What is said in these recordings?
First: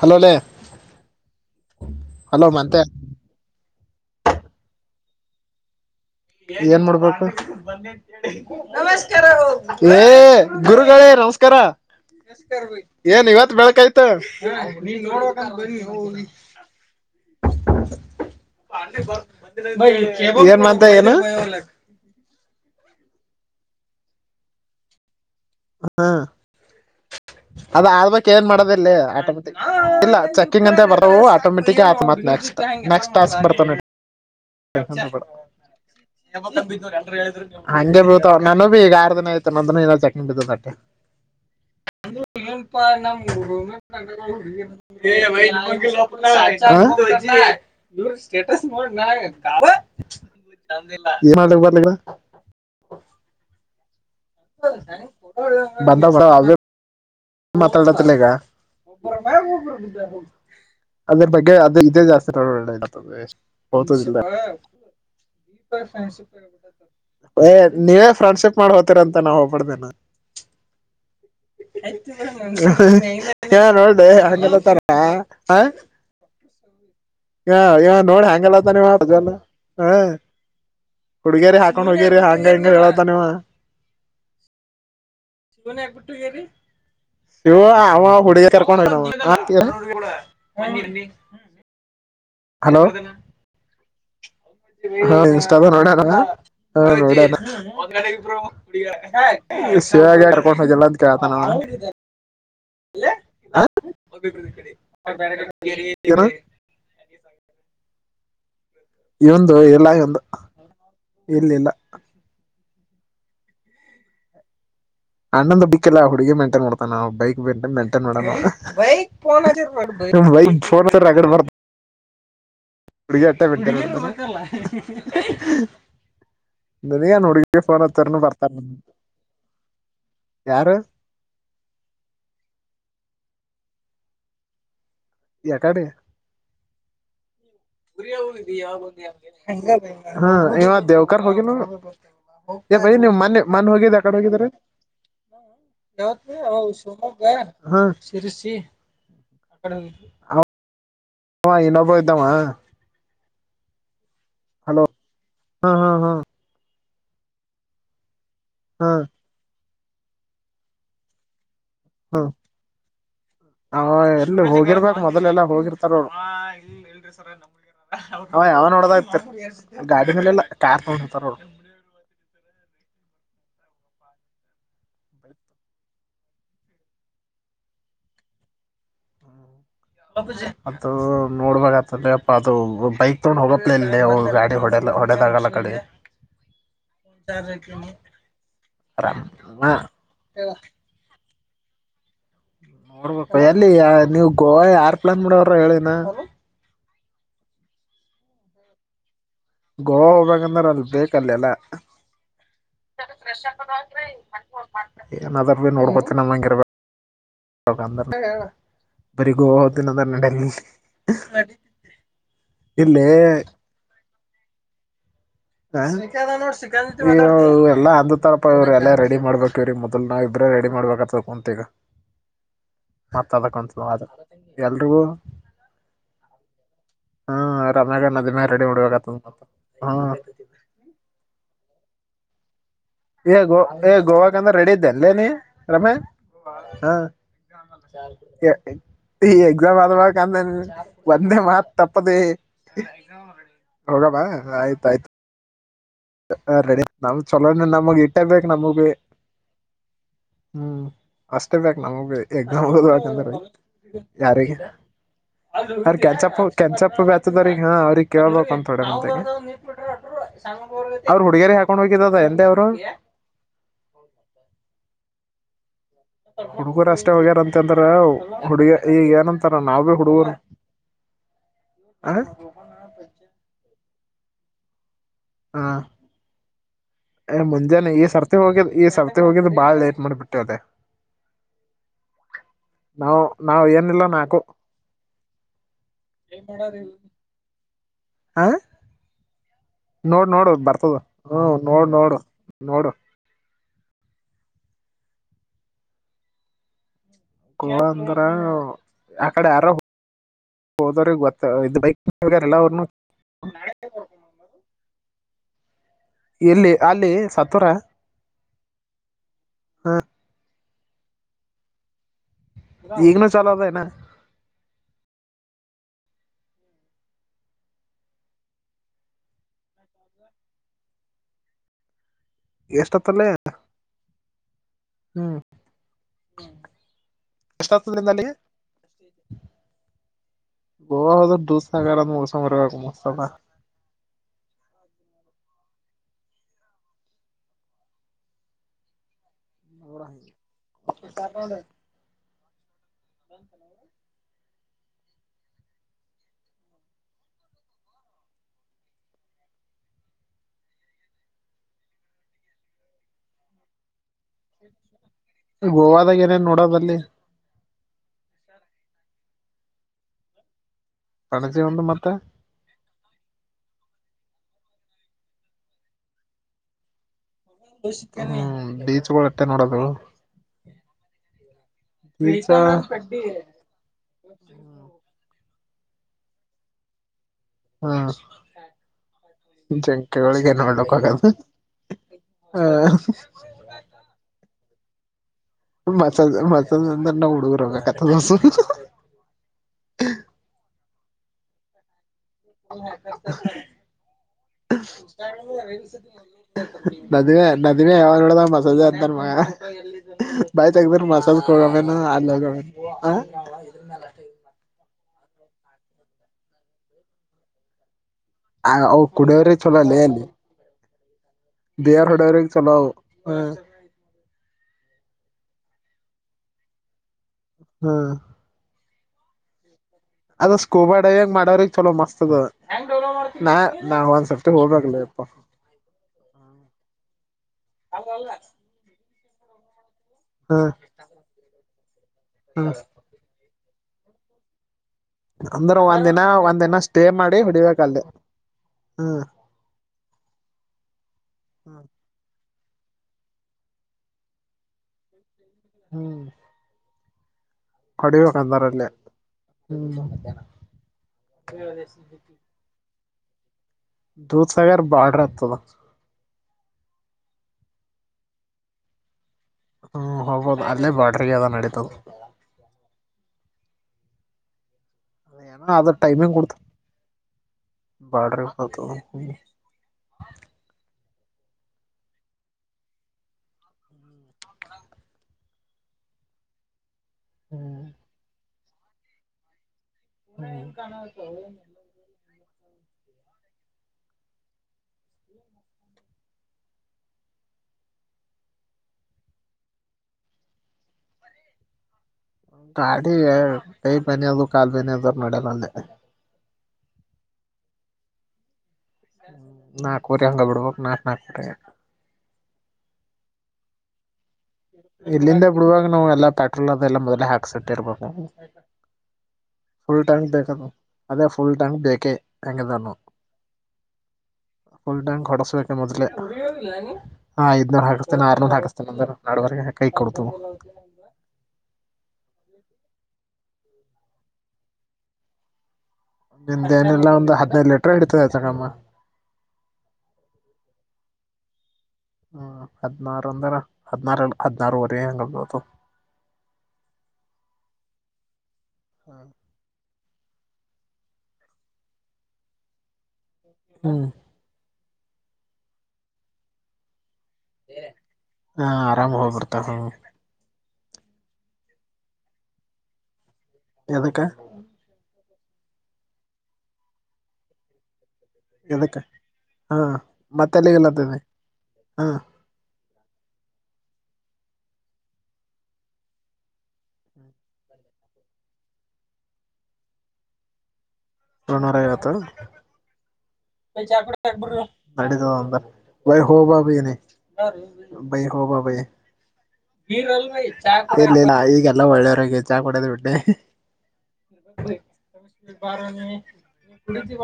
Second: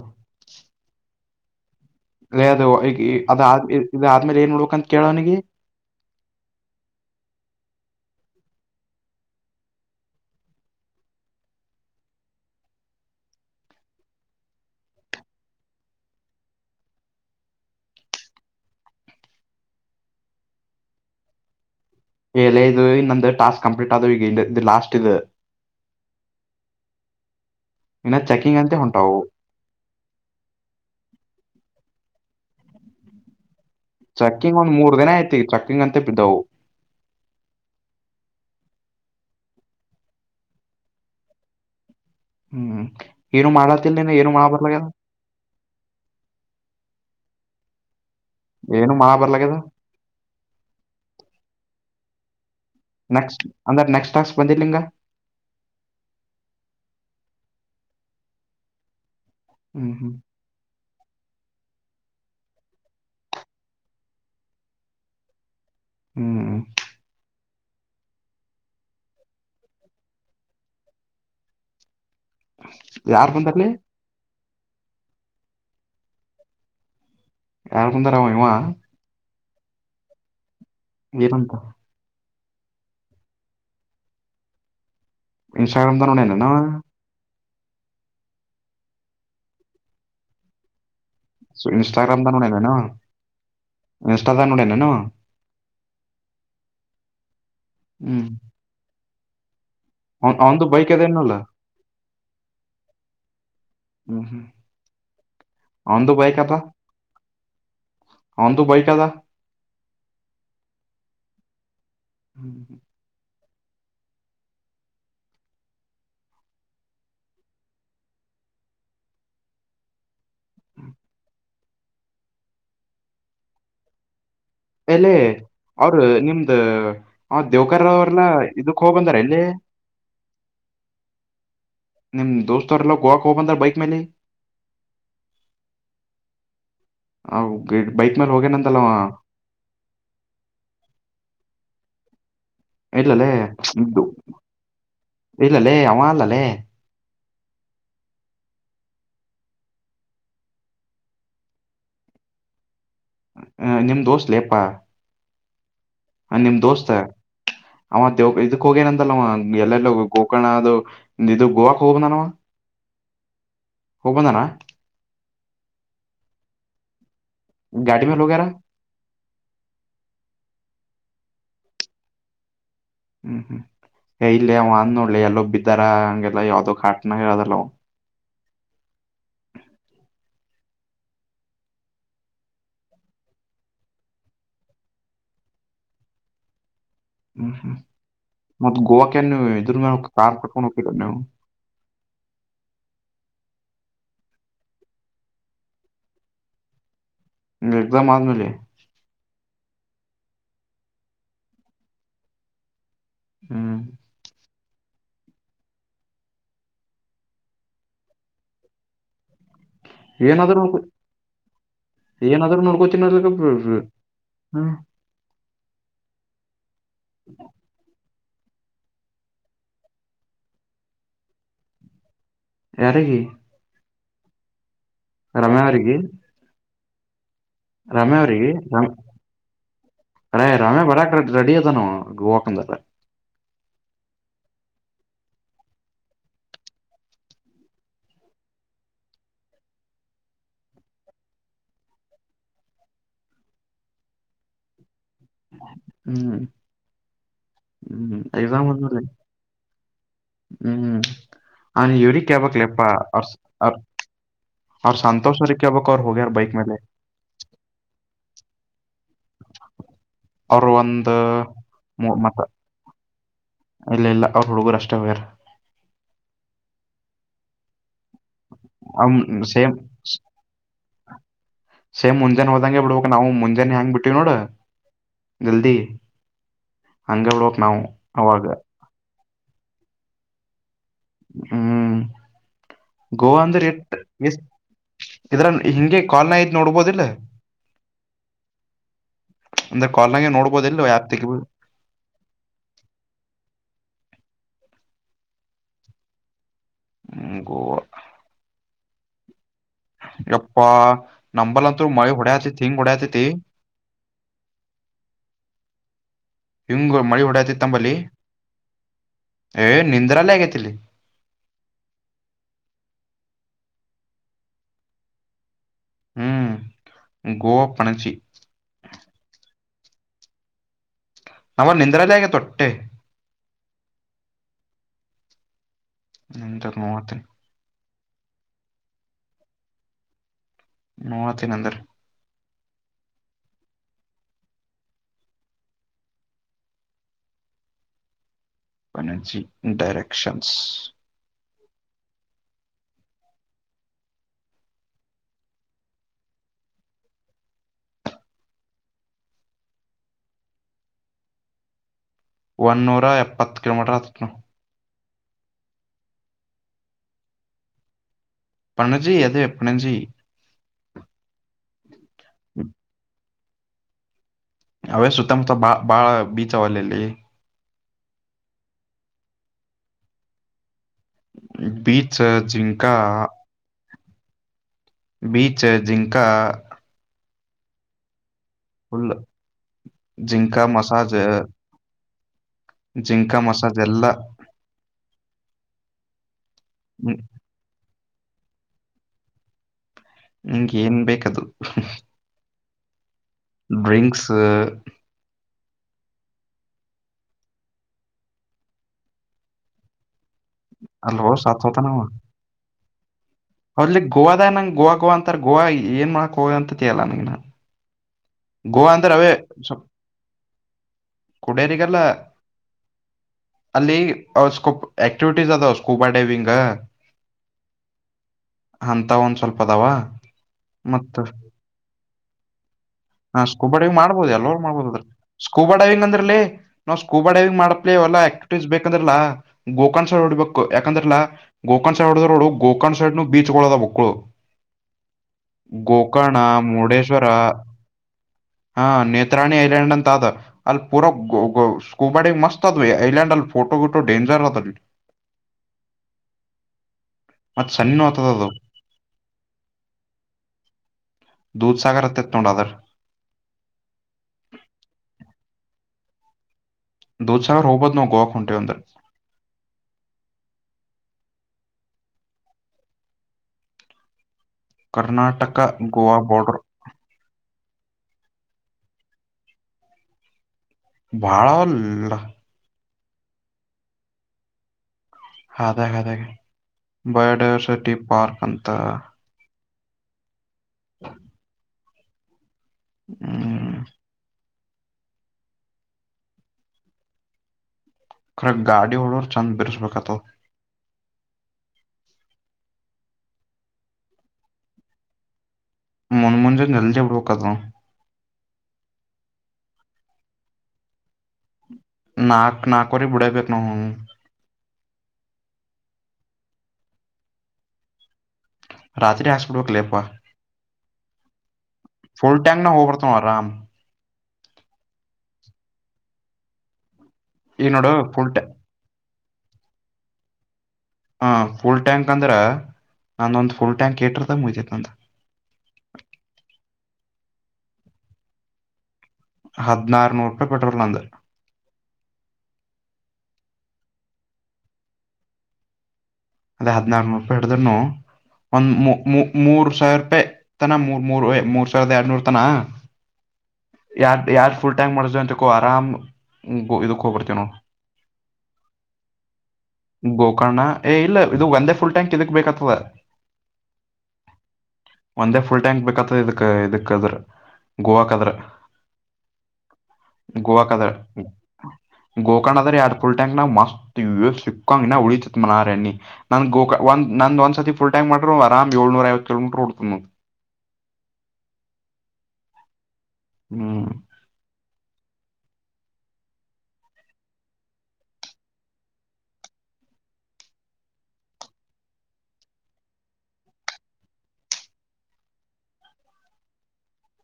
Hello ಲೇ ಲೆ hello ಅದು ಮಂತೆ ಈಕಿ ಈ ಅದಾದ್ಮ ಇದ ಇದಾದ್ಮೇಲೆ ಏನ್ ಮಾಡ್ಬೆಕಂತ ಕೇಳ್ ಅವನಿಗಿ. ಏನ್ ಮಾಡ್ಬೇಕು ಏ ಗುರುಗಳೇ. ನಮಸ್ಕಾರ ನಮಸ್ಕಾರ ಬೈ ಏನ್ ಇವತ್ ಬೆಳ್ಕಯ್ತ ನೀನ್ ನೋಡ್ಬೇಕ್ ಅಂತ ಬಂದಿನೋ ಬೈ. [inaudible] ಏನ್ ಮತ್ತ್ ಏನ ಎ ಲೆ ಇದು ಇ ನಂದ ಟಾಸ್ಕ್ ಕಂಪ್ಲೀಟ್ ಆದು ಇದ ಈಗ ಲಾಸ್ಟ್ ಇದ. ಹಾ ಅದ್ ಇನ್ನ ಬಕ್ ಏನ್ ಚೆಕಿಂಗ್ ಅಂತೆ ಮಾಡೋದಿಲ್ಲೇ ಹೊಂಟಾವು ಆಟೋಮೆಟಿಕ್ ಇಲ್ಲ ಚೆಕ್ಕಿಂಗ್ ಅಂತ ಬರವು ಆಟೋಮೆಟಿಕ್ ಟಿಕೆ ಆತದ ಮತ್ತ್ ನೆಸ್ಟ್ ನೆಕ್ಸ್ಟ್ ಟಸ್ಕ್ ಬರ್ತಾವ ನಿನ ಚೆಕಿಂಗ್ ಒಂದ್ ಮೂರ್ ಟೆನ್ಶೆನ್ ದಿನ ಐತಿ ಚೆಕಿಂಗ್ ಅಂತೆ ಬಿದ್ದವು ತೋಬ್ಯಾಡ್ ಹ್ಮ್ ಹಂಗೆ ಬೀಳ್ತಾವ ನಾನು ಈಗ ಆರ ದಿನ ಆಯ್ತ ನಂದನು ಹಿನಾ ಚೆಕಿಂಗ್ ಬಿದ್ದದ ಅಟ್ಟೆ. ಹ್ಮ್ ಏನು ಮಾಡತ್ತಿಲ್ಲ ನೀನು ಏನು ಮಾಡ ಬರ್ಲಾಗ್ಯದ [unintelligible] ಹ್ ಚಾ ಇವುರ್ಸ್ ಸ್ಟೇಟಸ್ ನೋಡ್ ಏನು ನಾ ಮಾಡ ಗಾ ಬರ್ಲಾಗ್ಯದ ವ ನಮ್ಮದಿಲ್ಲಿ ಎನ್ ಮಾಡಲ್ಕ್ ಬರಲಾಗ್ಯದ. ನೆಕ್ಸ್ಟ್ ಅಂದ್ರ ನೆಕ್ಸ್ಟ್ ಟಾಸ್ಕ್ ಬಂದಿಲ್ಲ ಹಿಂಗ ಬಂದವ ಬರ್ತಾವ್ ಅವೇ ಮಾತಾಡಲತಿಲ್ ಈಗ ಹ್ಮ್ ಹ್ಮ್ [unintelligible] ಅದ್ರ ಬಗ್ಗೆ ಅದೇ ಇದೇ ಜಾಸ್ತಿ ನೋಡಬ್ಯಾಡ ಇದಾತದ ವೇಸ್ಟ್ ಕನ್ಫ್ಯೂಸ್ ಬ್ಯಾಡ ಒಳ್ಳೆ. ಇತರ ಫ್ರೆಂಡ್ಶಿಪ್ ಹ್ಮ್ ಇರಬೇಕ ಆತದ. ಏ ನೀವೇ ಫ್ರೆಂಡ್ಶಿಪ್ ಮಾಡ್ ಹೋತೀರ ಅಂತ ನಾವ್ ಹೋಗ್ಬಡ್ದೇನ. ಯಾರು [unintelligible] ಏ ಬಂದಾರ್ಲಿ ನೋಡೆ ಹ್ಯಾಂಗ್ ಅಲ್ಲತರ ಆ ಹ ಯಾರು ಇಂವ ಬಂದಾರ ನೋಡ ಅವ ಇವ ಹ್ಯಾಂಗ್ ಅಲ್ಲತನ ಇಂವ ಪ್ರಜ್ವಲ್ ಹ. ಏನಂತ ಹುಡ್ಗ್ಯರಿ ಹಾಕೊಂಡ್ ಹೋಗಿರಿ ಹಾಂಗ ಹಿಂಗ ಹೇಳತಾನ ಇಂವ. ಇನ್ಸ್ಟಾಗ್ರಾಮದಾಗ್ ನೋಡ್ಯನ ಎನ್ ಅಂವ. ಇವು ಅಂವ ಹುಡುಗಿ ಕರ್ಕೊಂಡ ಹೋಗ್ಯಾನ್ ಅಂವ [unintelligible] ಇನ್ಸ್ಟಾಗ್ರಾಮದಾಗ ನೋಡ್ಯನ್ ಎನ್ ಅಂವ ಇನ್ ಹಾ ಇನ್ಸ್ಟದಾಗ್ ನೋಡ್ಯಾಣ ಹ ನೋಡ್ಯನ ಒಕಾಡಿಕ್ ಹ್ಮ್ ಬ್ರೋ ಹುಡಗ್ಯಾರ್ ಹ್ ಶಿವ್ಯಾಗ ಯಾಕ್ ಕರ್ಕೊಂಡ್ ಅವಂದು ಹೋಗಿಲ್ಲ ಬೈಕ್ ಅಂತ ಕೇಳ್ತಾನ ಅದೇನಲ್ಲ ಅಂವ. ಲೆ ಹ ಹ್ಮ್ ಹ್ಮ್ [unintelligible] ಬ್ಯಾರೆ ಹೊಗೇರಿ ಅವಂದು ಏನು [unintelligible] ಬೈಕ್ ಅದ ಅವಂದು ಬೈ ಇಂವದು ಇಲ್ಲ ಇಂವದು ಇಲ್ಲ ಇಲ್ಲ. ಹ್ಮ್ ಹ್ಮ್ ಅಣ್ಣಂದು ಬಿಕ್ಕಿಲ್ಲಾ ಹುಡುಗಿ ಮೇಂಟೈನ್ ಮಾಡ್ತಾನ ಅಂವ ಬೈಕ್ [unintelligible] ಮೆಂಟೇನ್ ಮಾಡಲ್ ಅಂವ [unintelligible] ಬೈಕ್ ಫೋನ್ ಹಚ್ಚರ ರಗಡ್ ಬರ್ [inaudible] ಹುಡುಗಿ ಅಟ್ಟೆ ಬಿಟ್ಟಿಲ್ ಹ್ [unintelligible] ಎಲೆ ಅವ್ರ ನಿಮ್ದ ನಿನಗೇನ್ ಅವ ಹುಡುಗಿ ಫೋನ್ ದೇವ್ಕರ್ ಹಚ್ಚರನು ಅವ್ರಲ್ಲಾ ಬರ್ತಾರ ಇದಕ್ ಹೋಗ್ ಬಂದಾರ ಎಲ್ಲಿ ಯಾರ ನಿಮ್ ದೋಸ್ತರೆಲ್ಲ ಗೋವಾಕ್ ಹೋಗ್ ಬಂದರ ಬೈಕ್ ಮೇಲಿ. ಯಕಡಿ. ಬೈಕ್ ಮೇಲೆ ಹೋಗ್ಯನಂತಲ್ಲ ಅವ ಹಾ ಇಂವ ದೇವ್ಕರ್ ಹೋಗಿನ ಅಲ್ಲೋ. ಏ ಬೈ ನೀವ್ ಇಲ್ಲಲೇ ಮನ್ನೆ ಮನ್ ಹೋಗಿದ್ದ ಇದು ಯಕಡ ಹೋಗಿದ್ರಿ ನಾವು ಇಲ್ಲಲೇ ಅವ ಯವತ್ರಿ ಅಲ್ಲಲೇ ಯಾವಾಗ್ [unintelligible] ಕೇಳ್ ಹ ಸಿರಸಿ ಅಕಡ್ ಹೋಗಿದ್ವಿ ಅಂವ- ಅಂವ ಹೀನೊಬ್ಬಂವ ಇದ್ದಂವ. ಹ ನಿಮ್ ದೋಸ್ತ ಲೇಪ. ಹಾ ಹಾ ಹಾ ಹ ನಿಮ್ ದೋಸ್ತ ಅಂವ ದೇವ್ ಇದಕ್ ಹಾ ಹೋಗೇನಂತಲ್ಲವ ಎಲ್ಲಾರ ಎಲ್ಲೋ ಗೊ ಗೋಕರ್ಣ ಅದು ಇದು ಗೋವಾಕ ಹೋಗಬಂದಾನ ಅಂವ. ಅಂವ ಎಲ್ಲ ಹೋಗಿರ್ಬೇಕ ಮೊದಲೆ ಎಲ್ಲಾ ಹೋಗಿರ್ತಾರ ಅವ್ರು ಗಾಡಿ ಮೇಲೆ ಅಂವ ಹೋಗ್ಯಾರ ಯಾವಾಗ್ ನೋಡದಾಗ್ ಚರ್ ಗಾಡಿ ಮೇಲ್ ಇಲ್ಲ ಕಾರ್ ತೊಂಡ ತರೋಳ್ [unintelligible] ಹ್ಮ್ ಹ್ಮ್ ಇಲ್ಲಿ ಅವ ಅಂದ ನೋಡ್ಲಿ ಎಲ್ಲೋ ಬಿದ್ದಾರ ಹಂಗೆಲ್ಲ ಯಾವ್ದೋ ಕಾಟನ ಇರದಲ್ಲ ಅವ [inaudible] ಅದು ನೋಡ್ಬ ಆತದ ಅಪ್ಪ ಅದು ಬೈಕ್ ತಗೊಂಡ್ ಹೋಗಪ್ಲ ಇಲ್ಲ ಗಾಡಿ ಹೊಡೆ ಹೊಡೆದ ಲ್ಲ ಕಡೆ [inaudible] ಹ್ಮ್ ಹ್ಮ್ ಮತ್ತತ್ ಆರಾಮ್ ಗೋವಾಕ್ಕೆ ನೀವು ಇದರ್ ಮೇಲೆ ಕಾರ್ ಕಟ್ಕೊಂಡ್ ಹೋಗರ ನೀವು ನೋಡ್ಬೇಕ ಎಲ್ಲಿ ನೀವು ಗೋವಾ ಯಾರ್ ಪ್ಲಾನ್ ಮಾಡವ್ರ ಹೇಳಿನ ಎದಮ ಆಜಮಲೆ ಗೋವಾ ಹೋಗಂದ್ರೆ ಅಲ್ಲಿ ಬೇಕಲ್ಲಿ ಎಲ್ಲ ಹ್ಮ್ ಏನಾದ್ರ ಭ ನೋಡ್ಬತ್ತ ನಮ ಹಂಗಿರ್ಬೇಕ ಬರಿ ಗೋ [unintelligible] ಏನಾದ್ರೂ ನೋಡ್ಕೊ ಏನಾದ್ರೂ ಇಲ್ಲಿ ನೋಡ್ಕೊತೀನ [unintelligible] ಹ್ಮ ಎಲ್ಲಾ ಅ ತರ ಪ್ಪ ಇವ್ರಿ ಅಲ್ಲೇ ರೆಡಿ ಮಾಡ್ಬೇಕ ಇವ್ರೀ ಮೊದ್ ನಾವವು ಇಬ್ರೇ ರೆಡಿ ಮಾಡ್ಬೇಕದ ಕುಂತ ಈಗ ಯಾರಿಗೆ ಹತ್ದಕೊತ್ಲ ರಮ್ಯಾ ಅವಿಗೆ ಹ್ಮ ರಮ್ಯಾಗ ರಮೆ ನದಿ ಮ್ಯಾಗ ಅವ್ರಿಗೆ ರೆಡಿ ರ ಮಾಡ್ಬೇಕತ್ ಹ್ಮ ರ ರಮೆ ಬರಾಕ್ ರೆಡಿ ಗಕಂದಲ್ಲ ಗೋವಾಕ ಅಂದ್ರೆ ರೆಡಿ ಇದ್ದೆ ಅಲ್ಲೇ ನೀ ರಮ್ಯಾ ಹ [unintelligible] ಈ ಎಕ್ಸಾಮ್ ಆದಬೇಕಕ್ ಅಂದ ಒಂದೇ ಮಾತ್ ತಪ್ಪದೆ ಹೌರಬಾ ಆಯ್ತ ಆಯ್ತು ಹ್ಮ್ ಚಲೋನೆ ನಮಗ್ ಹ್ಮ್ ಇಟ್ಟೇ ಬೇಕ್ ಎಕ್ಸಾಮ ನಮಗ್ ಬಿ ಬಂದಲ್ಲ ಹ್ಮ್ ಹ್ಮ ಅಷ್ಟೇ ಬೇಕ್ ಅವ ನಮಗ ಇವರಿ ಕ್ಯಾಬಕ್ ಎಕ್ಸಾಮ್ ಲೆಪ ಓದಬೇಕಂದ್ರ ಯಾರಿಗೆ ಅ್ರ ಅವ್ರು ಹೋಗ್ಯಾರ ಕೆನ್ಚಪ್ಪ ಬೈಕ್ ಮೇಲೆ ಕೆನ್ಚಪ್ಪು ಬೆತದ್ರಗಾ ಅವ್ರಗ್ ಕೇಳ್ಬೇಕಂತ ಥೋಡೆ ಮಂದಗೆ [unintelligible] ಅವರು ರ್ ಒಂದ ಅವ್ರ ಹುಡುಗೇರಿ ಹಾಕೊಂಡ್ ಹಿದ್ದದ ಮತ್ತ ಎಂದ ಅವರು ಇಲ್ಲ ಇಲ್ಲ ಅವ್ರ ಹುಡುಗರು ಅಷ್ಟೇ ಹೋಗ್ಯಾರ ಹುಡುಗುರು ಅಷ್ಟ ವಗರ ಅಂತಂದ್ರ ಹುಡುಗ ಈಗ ಅವ್ ಏನಂತಾರ ಸೇಮ್ ನಾವ ಭೀ ಹುಡುಗರು ಆ ಸೇಮ್ ಮುಂಜಾನೆ ಹೋದಂಗಗೆ ಬಿಡ್ಬೇಕಕ್ ನಾವು ಮುಂಜಾನೆ ಹೆಂಗ್ ಬಿಟ್ಟಿವವ್ ನೋಡ ಹಾ ಜಲ್ದಿ ಹಂಗ ಬಿಡ್ಬಕ್ ನಾವು ಮುಂಜಾನಾನೆ ಈ ಸರ್ತಿ ಅವಾಗ ಹೋಗ ಈ ಸರ್ತಿ ಮತ್ತ ಹೋಗಿದ ಬಾಳ ಲೇಟ್ ಮಾಡ್ಬಿಟ್ಟೆ ಅದೇ ಹ್ಮ್ ನಾವ್ ಗೋವಾ ನಾವ್ ಅಂದ್ರೆ ಏನಿಲ್ಲ ನಾಕು ಎಷ್ಟ ಎಷ್ಟ ಹಿಂಗೆ ಕಾಲ್ನ ಐದ್ ನೋಡ್ಬೋದಿಲ್ಲ ಹ ಅಂದ್ರ ನೋಡು ಕಾಲ್ನಾಗೆ ನೋಡು ನೋಡ್ಬೋದಿಲ್ಲ ಬರ್ತದ ಯಾಪ್ ತೆಗಿಬ ಹ್ಮ ನೋಡು ನೋಡು ನೋಡು ಗೋವಾ ಗೋಳಂದ್ರ ಅಕಡೆ ಯಾರ ಯಪ್ಪಾ ನಂಬಲ್ಂತರು ಮಳಿ ಹೋಗ್ಯಾರಲ್ಲ ಹೊಡ್ಯತಿತಿ ಹಿಂಗ್ ಅವ್ರನು ಹೊಡತಿತಿ [inaudible] ಎಲ್ಲಿ ಹಿಂಗ ಅಲ್ಲಿ ಮಳಿ ಸತ್ತುರ ಹೊಡತಿತ್ತಂಬಲಿ ಏ ಹ ನಿಂದ್ರಲ್ಲ ಆಗೇತಿಲ್ಲಿ ಈಗನ ಚಲತಾಯನಾ ಹ್ಮ್ ಗೋ ಪಣಚಿ ಅವ ನಿಂದ್ರಲ್ಲೇ ಆಗೆ ಎಷ್ಟತ್ತಲ್ಲ ಹ್ಮ್ ನಂತರ್ ಮಹತ್ತನ್ ಬಹ ನೋಡತೀನಿ ಅಂದ್ರ ದುಕಾರ ಕಮರಗಸ್ ಒನಜಿ ಡೈರೆಕ್ಷನ್ಸ್ ಏನ್ ಒಂದ್ ನೂರ ಎಪ್ಪತ್ತು ಕಿಲೋಮೀಟರ್ ಹತ್ನು ಗೋವದಾಗ ಏನೇನು ನೋಡೋದಲ್ಲಿ ಪಣಜಿ ಅದೆ ಪಣೆಜಿ ಪಣಜಿ ಒಂದು ಮತ್ತೆ ಹ್ಮ ಅವೇ ಸುುತ್ತಮತ್ತ ಬ ಬಾಳ ಬೀಚಾ ಅವೆ ಅಲ್ಲಿ ಹ್ಮ್ ಬೀಚ್ಗಳುಷ್ಟೆ ನೋಡದು ಬೀಚ್ ಜಿಂಕ [unintelligible] ಬೀಚ ಜಿಂಕ ಹಾ ಫುಲ್ ಜಿಂಕ ಜಂಕೆಗಳಳಿಗೆನ [unintelligible] ಆಗದ ಜಿಂಕಾ ಮಸಾಜ್ ಎಲ್ಲಾ ಮಾಸ ಮಾಸ ನಂದನ್ನ ಡುರ ಕಥ ಬಸು ನಿಂಗೆ ಏನ್ ಬೇಕ ಅದು ಹ ಡ್ರಿಂಕ್ಸ್ ನದಿವೆ ನದಿವೆ ಯಾವ ನೋಡದ ಮಸಜೆ ಅಂತಾರ ಮಗ ಬಾಯಿ ತಗದ್ರ ಅಲ್ಲಿ ಮಸಾಲ ಹೋಗಿ ಸತ್ ಕೊಗಮೇನು ಹೋತಾನವ ಅ ಹೋಗೇ ಹ ಅಲ್ಲಿ ಗೋವದ ನಂಗಗೆ ಗೋವಾ ಗೋವಾ ಅಂತಾರ ಗೋವಾ ಏನ್ ಮಾಡಕೋ ಅಂತ ತಿೇಲ ನಂಗ ನಾ ಗೋವಾ ಅವು ಅಂದರೆ ಕುಡಿಯೋರಿಗೆ ಹ ಚಲೋ ಅಲ್ಲೇ ಅಲ್ಲಿ ಕುಡಿಯರಿಗೆಲ್ಲ ಬಿಯರ್ ಹೊಡೋರಿಗೆ ಚಲೋ ಅವು ಹ್ಮ್ ಅಲ್ಲಿ ಸ್ಕೋಪ್ ಆಕ್ಟಿವಿಟೀಸ್ ಅದ ಅಷ್ಟು ಸ್ಕೂಬಾ ಡೈವಿಂಗ್ ಹ್ಮ್ ಅಂತ ಒಂದ್ ಸ್ವಲ್ಪ ಅದಾವ ಅದ ಮತ್ತ ಸ್ಕೋಬಾಡ್ಯಂಗ ಮಾಡ್ರ ಚಲೋ ಮಸ್ತ್ ಅದ ಹಾ ನಾ ಸ್ಕೂಬ ಡೈವಿಂಗ ನಾ ಮಾಡಬಹುದು ಒಂದ್ಸರ್ತಿ ಎಲ್ಲರ ಮಾಡಬೋುದು ಅ್ರ ಹೋಗ್ಬೇಕಲಪ್ಪ ಸ್ಕೂಬ ಡೈವಿಂಗ ಅಂದ್ರರ್ಲಿ ನಾವು ಸ್ಕೂಬ ಡೈವಿಂಗ್ ಮಾಡಪ್ಲಿ ಲ್ಲ ಆಕ್ಟಿವಟೀಸ್ ಬೇಕಂದ್ರಲ್ಲ ಗೋಕರ್್ ಸೈಡ್ ಹೊಡ್ಬೇಕು ಹ್ಮ್ ಯಾಕಂದ್ರ ಇಲ್ಲ ಗೋಕರ್ ಸರ್ಡ್ ಹೋಡಿದ್ೋಡು ಹ್ಮ್ ಗೋಕರ್್ ಸೈಡ್ ಬೀ [unintelligible] ಮಕ್ಕಳು ಅಂದ್ರ ಒಂದಿನ ಗೋಕರ್ಣ ಒಂದಿನ ಸ್ಟೇ ಮುರುಡೇಶ್ವರ ಮಾಡಿ ಹೊಡಿಬೇಕ ಅಲ್ಲೇ ಹಾ ಹ್ಮ್ ನೇತ್ರಾಣಿ ಐಲ್ಯಂಡ್ ಅಂತ ಅದ ಅಲ್ಲಿ ಪೂರಾ [unintelligible] ಮಸ್ತ ಅದ ಐಲಂಡ ಅಲ್ಲಿ ಫಟೋ ಡೆಂಜರ್ ಹತಲ್ಲಿ ಹ್ಮ್ ಹ ಕಡಿಕಂತರಲ್ಲ ಹ್ಮ ದೂತ್ಸಾಗರತೆ ತುಂಡಾದರ್ ದೂಧಸಗರ [unintelligible] ದೂಧಸಾಗರ್ ಹೋಗಬೌದು ಗೋವಾ ಕುುಂಟೆ ಅಂದ್ರ ಹ್ಮ್ ಹಬೋದು ಅಲ್ಲೇ ಬಾರ್ಡರ್ಗೆ ಅದ ನಡೀತದ ಕರ್ನಾಟಕ ಏನೋ ಗೋವಾ ಬೋರ್ಡರ್ ಬಾರ್ಡ್ರ ಹತ ಭಾಳ ಅಲ್ಲ ಅದೇ ಅದೇ ಹ್ಮ್ ಬಯೋಡೈವರ್ಸಿಟಿ ಪಾರ್ಕ್ ಅಂತ ಹನ್ ಹ್ಮ ಕ್ರ ಗಾಡಿ ಹೊಓಡೋರ್ ಚಂದ ಬಿರ್ಸ್ಬೇಕತ ಗಾಡಿ ೈ ಬನಿ ಅದು ಕಾ ಬನಿ ಅದ ನಡ ಮಂದೆ ಮುಂಜೆ ನಲ್ಲಿ [unintelligible] ನಾಲ್ಕೂರಿ ಹಂಗ ಬಿಡಬೇಕ ನಾಕು ನಾಕರಿ ನಾಕ್ ನಾಕವರಿ ಬಿಡಬೇಕು ನಾ ಇಲ್ಲಿಂದ ಬಿಡುವಾಗ ನಾವ್ ಎಲ್ಲ ಪೆಟ್ರೋಲ್ ಅದೆಲ್ಲ ಮೊದ್ೇ ಹಾಕ್ಸಟ್ಟಿ ಇರ್ಬೇಕ ಹ ರಾತ್ರಿ ಹಾಕ್ಬಿಡ್ಬೇಕ ಲೇಪ್ಪ ಬೇಕದು ಅದೇ ಫುಲ್ ಟ್ಯಾಂಕ್ ಬೇಕೇ ಫುಲ್ ಟ್ಯಾಂಗ್ ನ ಹೆಂಗಿದ್ರೂನು ಹೋಗ್ಬರ್ತ ಆರಾಮ್ [inaudible] ಫುಲ್ ಡ್ಯಾಂಕ್ ಹೊಡಸಬೇಕ ಮೊದ್ಲೆ ಹಾ ಈಗ ಐದನೂರು ನೋಡು ಹಾಕಿಸ್ತೇನೆ ಫುಲ್ ಟ್ಯಾ ಆರ್ನೂರು ಹಾಕಿಸ್ತೇನೆ ಅಂದ್ರೆ ನಾಡವರೆಗೆ ಕೈ ಕೊಡ್ತ ಹ ಫುಲ್ ಟ್ಯಾಂಕ್ ಅಂದ್ರೆ ನಾನೊಂದು್ ಫುಲ್ ಟ್ಯಾಂಕ್ ಕಟರ್ದಾಗ ಮುಿತತ್ ಅಂತ ನಿಮ್ದ ಏನೆಲ್ಲಾ ಒಂದು ಹದ್ನೈದು ಲೀಟ್ರ ಇಡತದತಗಮ್ಮ ಹದಿನಾರನೂರು ರೂಪಾಯಿ ಪೆಟ್ರೋಲ್ ನಂದ ಹ್ಮ ಹದಿನಾರು ಅಂದಾರ ಹದ್ಿನಾರ ಹದಿನಾರುವರೆಗೆ ಹೆಂಗಬೋದು ಅದೇ ಹದ್ಿನಾರನ ರೂಪಾಯಿ ಹಿಡಿದ್ನು ಒಂದ್ ಮೂರು ಸಾವಿರ ರೂಪಾಯಿ ತನ ಮೂರ್ ಮೂರ್ ಮೂರ್ ಸಾವಿರದ ಎರಡ್ನೂರ್ ತನ ಹ್ಮ್ ಯಾರ ಯಾರ್ ಫು ಂಗ್ ಮಾಡ ಅಂತು ಆರಾಮ್ ಇದಕ್ ಹೋಗಬರ್ತ ಕನೋ ಹಾ ಆರಾಮ್ ಹೋಗ್ಬಿಡ್ತಾವ ಹ್ಮ ಗೊಕರ್ಣ ಏ ಇಲ್ಲ ಇದು ಒಂದೇ ಫುಲ ಟ್ಯಾಂಕ್ ಇದಕ್ ಬೇಕತದ ಎದಕ್ಕ ಒಂದೇ ಫುಲ್ ಟ್ಯಾಂಕ್ ಬೇಕತದ ಇದಕ ಇದಕ್ ಅದ್ರ ಗೋವಾಕ್ದ್ರ ಎದಕ್ಕ ಹಾ ಮತ್ತೆ ಗೋವಾಕಾದರ್ ಅಲ್ಲಿಗೆಲ್ಲತದೆ ಹಾ ಗೋಕರ್ಣ ಆದರ ಯಾರ ಫಲ್ಕ್ ಮಸ್ತ್ ಸಿಕ್ಕಹಂಗ್ ಉಳಿತ ಮನಾರ ಎಣ್ಣಿ ನನ್ ಗೋಕಾ ಒಂದ ನಂದು ಒಂದ ಸತಿಫುಲ್ ಟೈಮ್ ಮಾಡ್ರು ಆರಾಮ್ ಏಳ್ನೂರ ಐವತ್ತು ಕಿಲೋಮೀಟ್ರ್ ಉಡ್ತ ನ್ ಏಳು ನೂರ ಐವತ್ತು ಹ್ಮ್ ನಡತದ ಅಂದ್ರ ಬೈ ಹೋಬ ಬನ ಬೈ ಹೋಬಾ ಬೈ ಇಲ್ಲಿಲ್ಲಾ ಈಗೆಲ್ಲ ಒಳ್ಳೆಯರಗೆ ಚಾ ಕೊಡೋದು್ ಬಿಟ್ಟೆ ಬ ಹ್ಮ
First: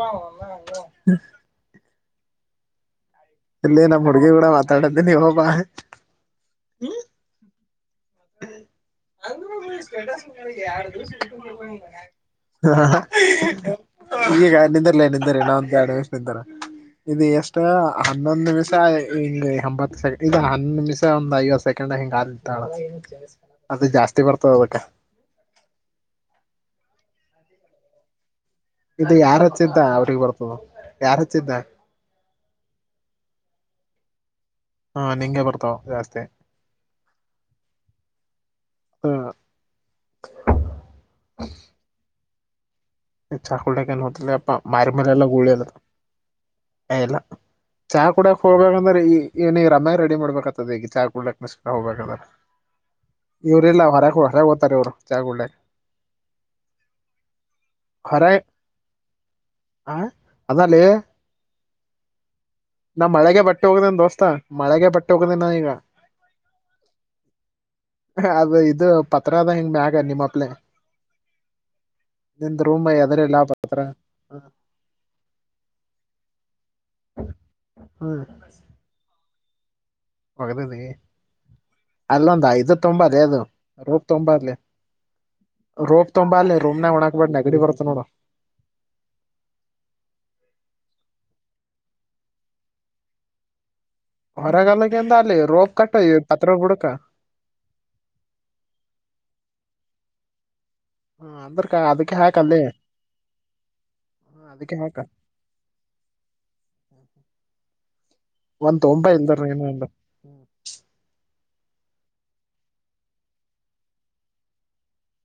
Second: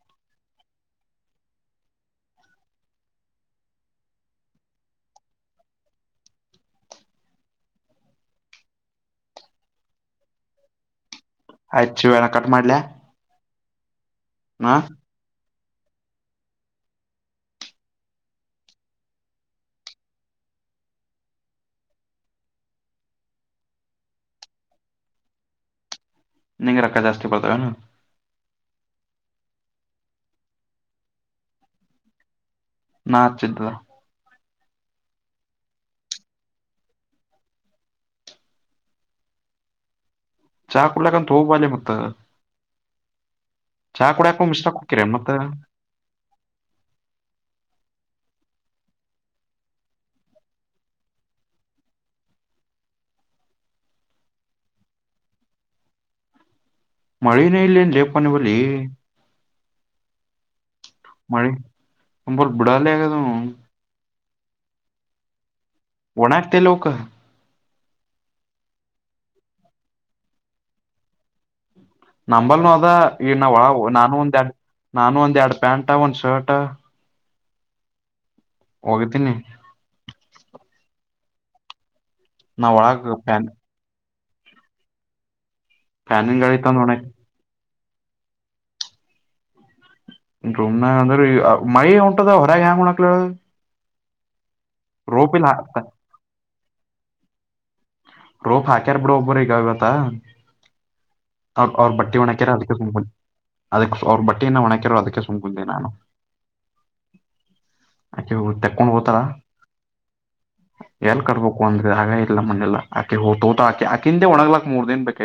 ಇಲ್ಲಿ ನಮ್ಮ್ ಹುಡ್ಗಿ ಕೂಡ ಮಾತಾಡ್ದೆ ನೀ ಹೋಗಿ ಬ ಅ ಸ್ಟಟಸ್ಗೆ ಎರಡು ದಿವ ಆಯ್ತ್ ಶಿವಣ್ಣ ಕಟ್ ಮಾಡ್ಲ್ಯಾ ಹ ಈಗಗ ಹಾ ನಿಂದಿರ್ಲ ನಿಂದ್ರ ನಾ ಎಡ ನಿಮಿಷ ನಿಂದ್ರೂ ಇದು ಎಷ್ಟ ಹನ್ನೊಂದ್ ನಿಮಿಷ ಹಿಂಗಗೆ ಎಂಬತ್ತು ಸೆ ಇದ ಹನ್ನ ನಿಮಿಷ ಒಂದ್ ಐವತ್ತು ಸೆಕೆಂಡ್ ಕಾಲ ಇತ್ತಳ ಅದು ಜಾಸ್ತಿ ಬರ್ತದೆ ಅದಕ್ಕ ನಿಂಗ ರಕ್ಕ ಜಾಸ್ತಿ ಬರತಾವ ಏನು ಇದು ಯಾರ್ ಹಚ್ಚಿದ್ದ ಅವ್ರಿಗೆ ಬರ್ತದ ಯಾರ್ಚ್ಚಿದ್ದ ನಾ ಹಚ್ಚಿದು ಅದ ಹಾ ನಿಂಗೆ ಬರ್ತಾವ ಜಾಸ್ತಿ ಹಾ ಚಾ ಕುಡಲಕ ಬ ಅಂತೇ ಲೇ ಹೋಗು ಮತ್ತ ಚಾಕು ಕನ್ ಚಾ ಹೊತ ಕುಡ್ಯಾಕ ಅಪ್ಪ ಮಿಸ್ಟಾಕ್ ಹೋಕಿರ ಮಾರಮರಲ್ಲ ಮತ್ತ ಗುಳ್ಳಿ ಅದು ಅಲ್ಲ ಚಹ ಕೂಡ ಹೋಗಬೇಕಂದ್ರೆ ಈ ಏನ ಈಗ ರಮ್ಯಾ ರೆಡಿ ಮಾಡ್ಬೇಕತದೆ ಈಗ ಚಾ ಕುಡ್ಕ್ಕನಸ್ಕರ ಹೋಗಬೇಕಂದ್ರೆ ಇವ್ರಲ್ಲ ಹೊರಕ ಹೊರಗ ಹೋತರೆ ಇವರು ಜಾಗಳ್ಳಕ ಮಳನೇ ಇಲ್ಲಂದೆಪ್ಪನ ಬಲಿಿ ಹ ಅದಲ್ಲಿ ಮಳಿ ನಿಂಬಲ್ಲಿ ಬಿಡಾಲೆ ನಾ ಆಗ್ಯದ ಮಳೆಗೆ ಬಟ್ಟೆ ಹೋಗ್ದನ್ ದೋಸ್ತಾ ಮಳೆಗೆ ಬಟ್ಟೆ ಹೋಗದೆ ನ ಈಗ ಒಣಕತೆ ಲೋಕ ಅದು ಇದು ಪತ್ರದ ಹಿಂಗ ಮ್ಯಾಗ ನಿಮ್ಮಪ್ಲೆ ನಿಂದ್ ನಂಬಲ್ನು ಅದ ರೂಮ್ ಈ ಎದರಿಲ್ಲ ನಾವ ಪತ್ರ ಒಳ ನಾನು ಒಂದ್ ಎರಡ್ ನಾನು ಒಂದ್ ಎರಡ ಪ್ಯಾಂಟ್ ಒಂದ್ ಶರ್ಟ್ ಹ್ಮ ಹೋಗತೀನಿ ಒಗದದಿ ಅಲ್ಲೊಂದು ಐದು ನಾವ್ ತುಂಬ ಒಳಗ ಅದ ಅದು. ಫ್ಯಾನ್ ತಂಬ ರೋಪ ಫ್ಯಾನಿನ ತುಂಬಾ ಗಾಳಿ ಅ ರೋಮ ತಂದ ನ ಒಣ ಒಣಾ ಹಾಕ ಬೇಕು ನಗಡಿ ಬರ್. [unintelligible] ಅಂದ್ರ ಮೈ ಉಂಟದ ಹೊರಗೆ ಹೆಯಾಂಗ ಉಣಕ್ಲ. ಹೊರಗಾಲಕ್ಕೆಂತ ಅಲ್ಲಿ ರೋಪ ಕಟ್ಟ ಪತ್ರ ಬುಡಕ. ರೋಪ ಹಾಕ್ಯಾರ ಬಡೋ ಬ್ಬರಗಾವ ಅತ್ತ. ಹ ಅಂದ್ರಕ ಅದಕ್ಕೆ ಬಟ್ಟಿ ಒಣ ಹಾಕ ಅಲ್ಲಿ ಕಕ್ಕೆ ತು. ಅದಕ ಅವ್ರ ಹ ಬಟ್ಟೆನ್ನ ಒಣಕ್ಯರೋ ಹಾಕ ಅದಕ್ಕೆ ಸುಮ್ಮ ಕುತ್ತೇನೆ. ಆಕೆ ಒಂದ್ ತೆಕೊಂಡ್ ತೊಂಬ ಹೋತಾರ ಇಲ್ದರ್ ನೀನು ಒಂದು ಎಲ್ ಕಟ್ಬೇಕ. ಅಂದ್ರೆ ಆಗ ಇಲ್ಲ ಮನೆಯೆಲ್ಲ. ಅಕೆ ಹೊತ ಆಅಕ್ಕಿಂದ ಒಣಾಗಲ ಮೂರು ದನ್ ಬೇಕ.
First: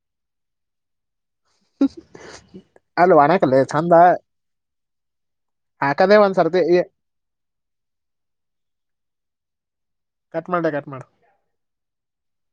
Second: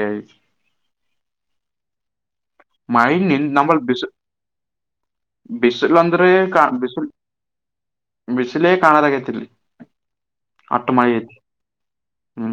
ಮೈ ಅಲ್ಲಿ ನಿ ಒಣಕಲ್ಲ ನಮ್ಮಲ ಚಂದ ಬಿಸು. ಬಿಸಿಲ್ ಹಾಕದೇ ಅಂದ್ರೆ ಕ ಒಂದ್ಸರ್ತಿ ಬಿಸಿಲ. ಬಿಸಿಲೆ ಕಾಣಲ್ಲ ಆಗತಿ ಇಲ್ಲಿ ಕಟ್ ಮಾಡ್ಲೆ ಅಷ್ಟು ಕಟ್ ಮಾಡ ಮಳಿ ಐತಿ. ಹಾ.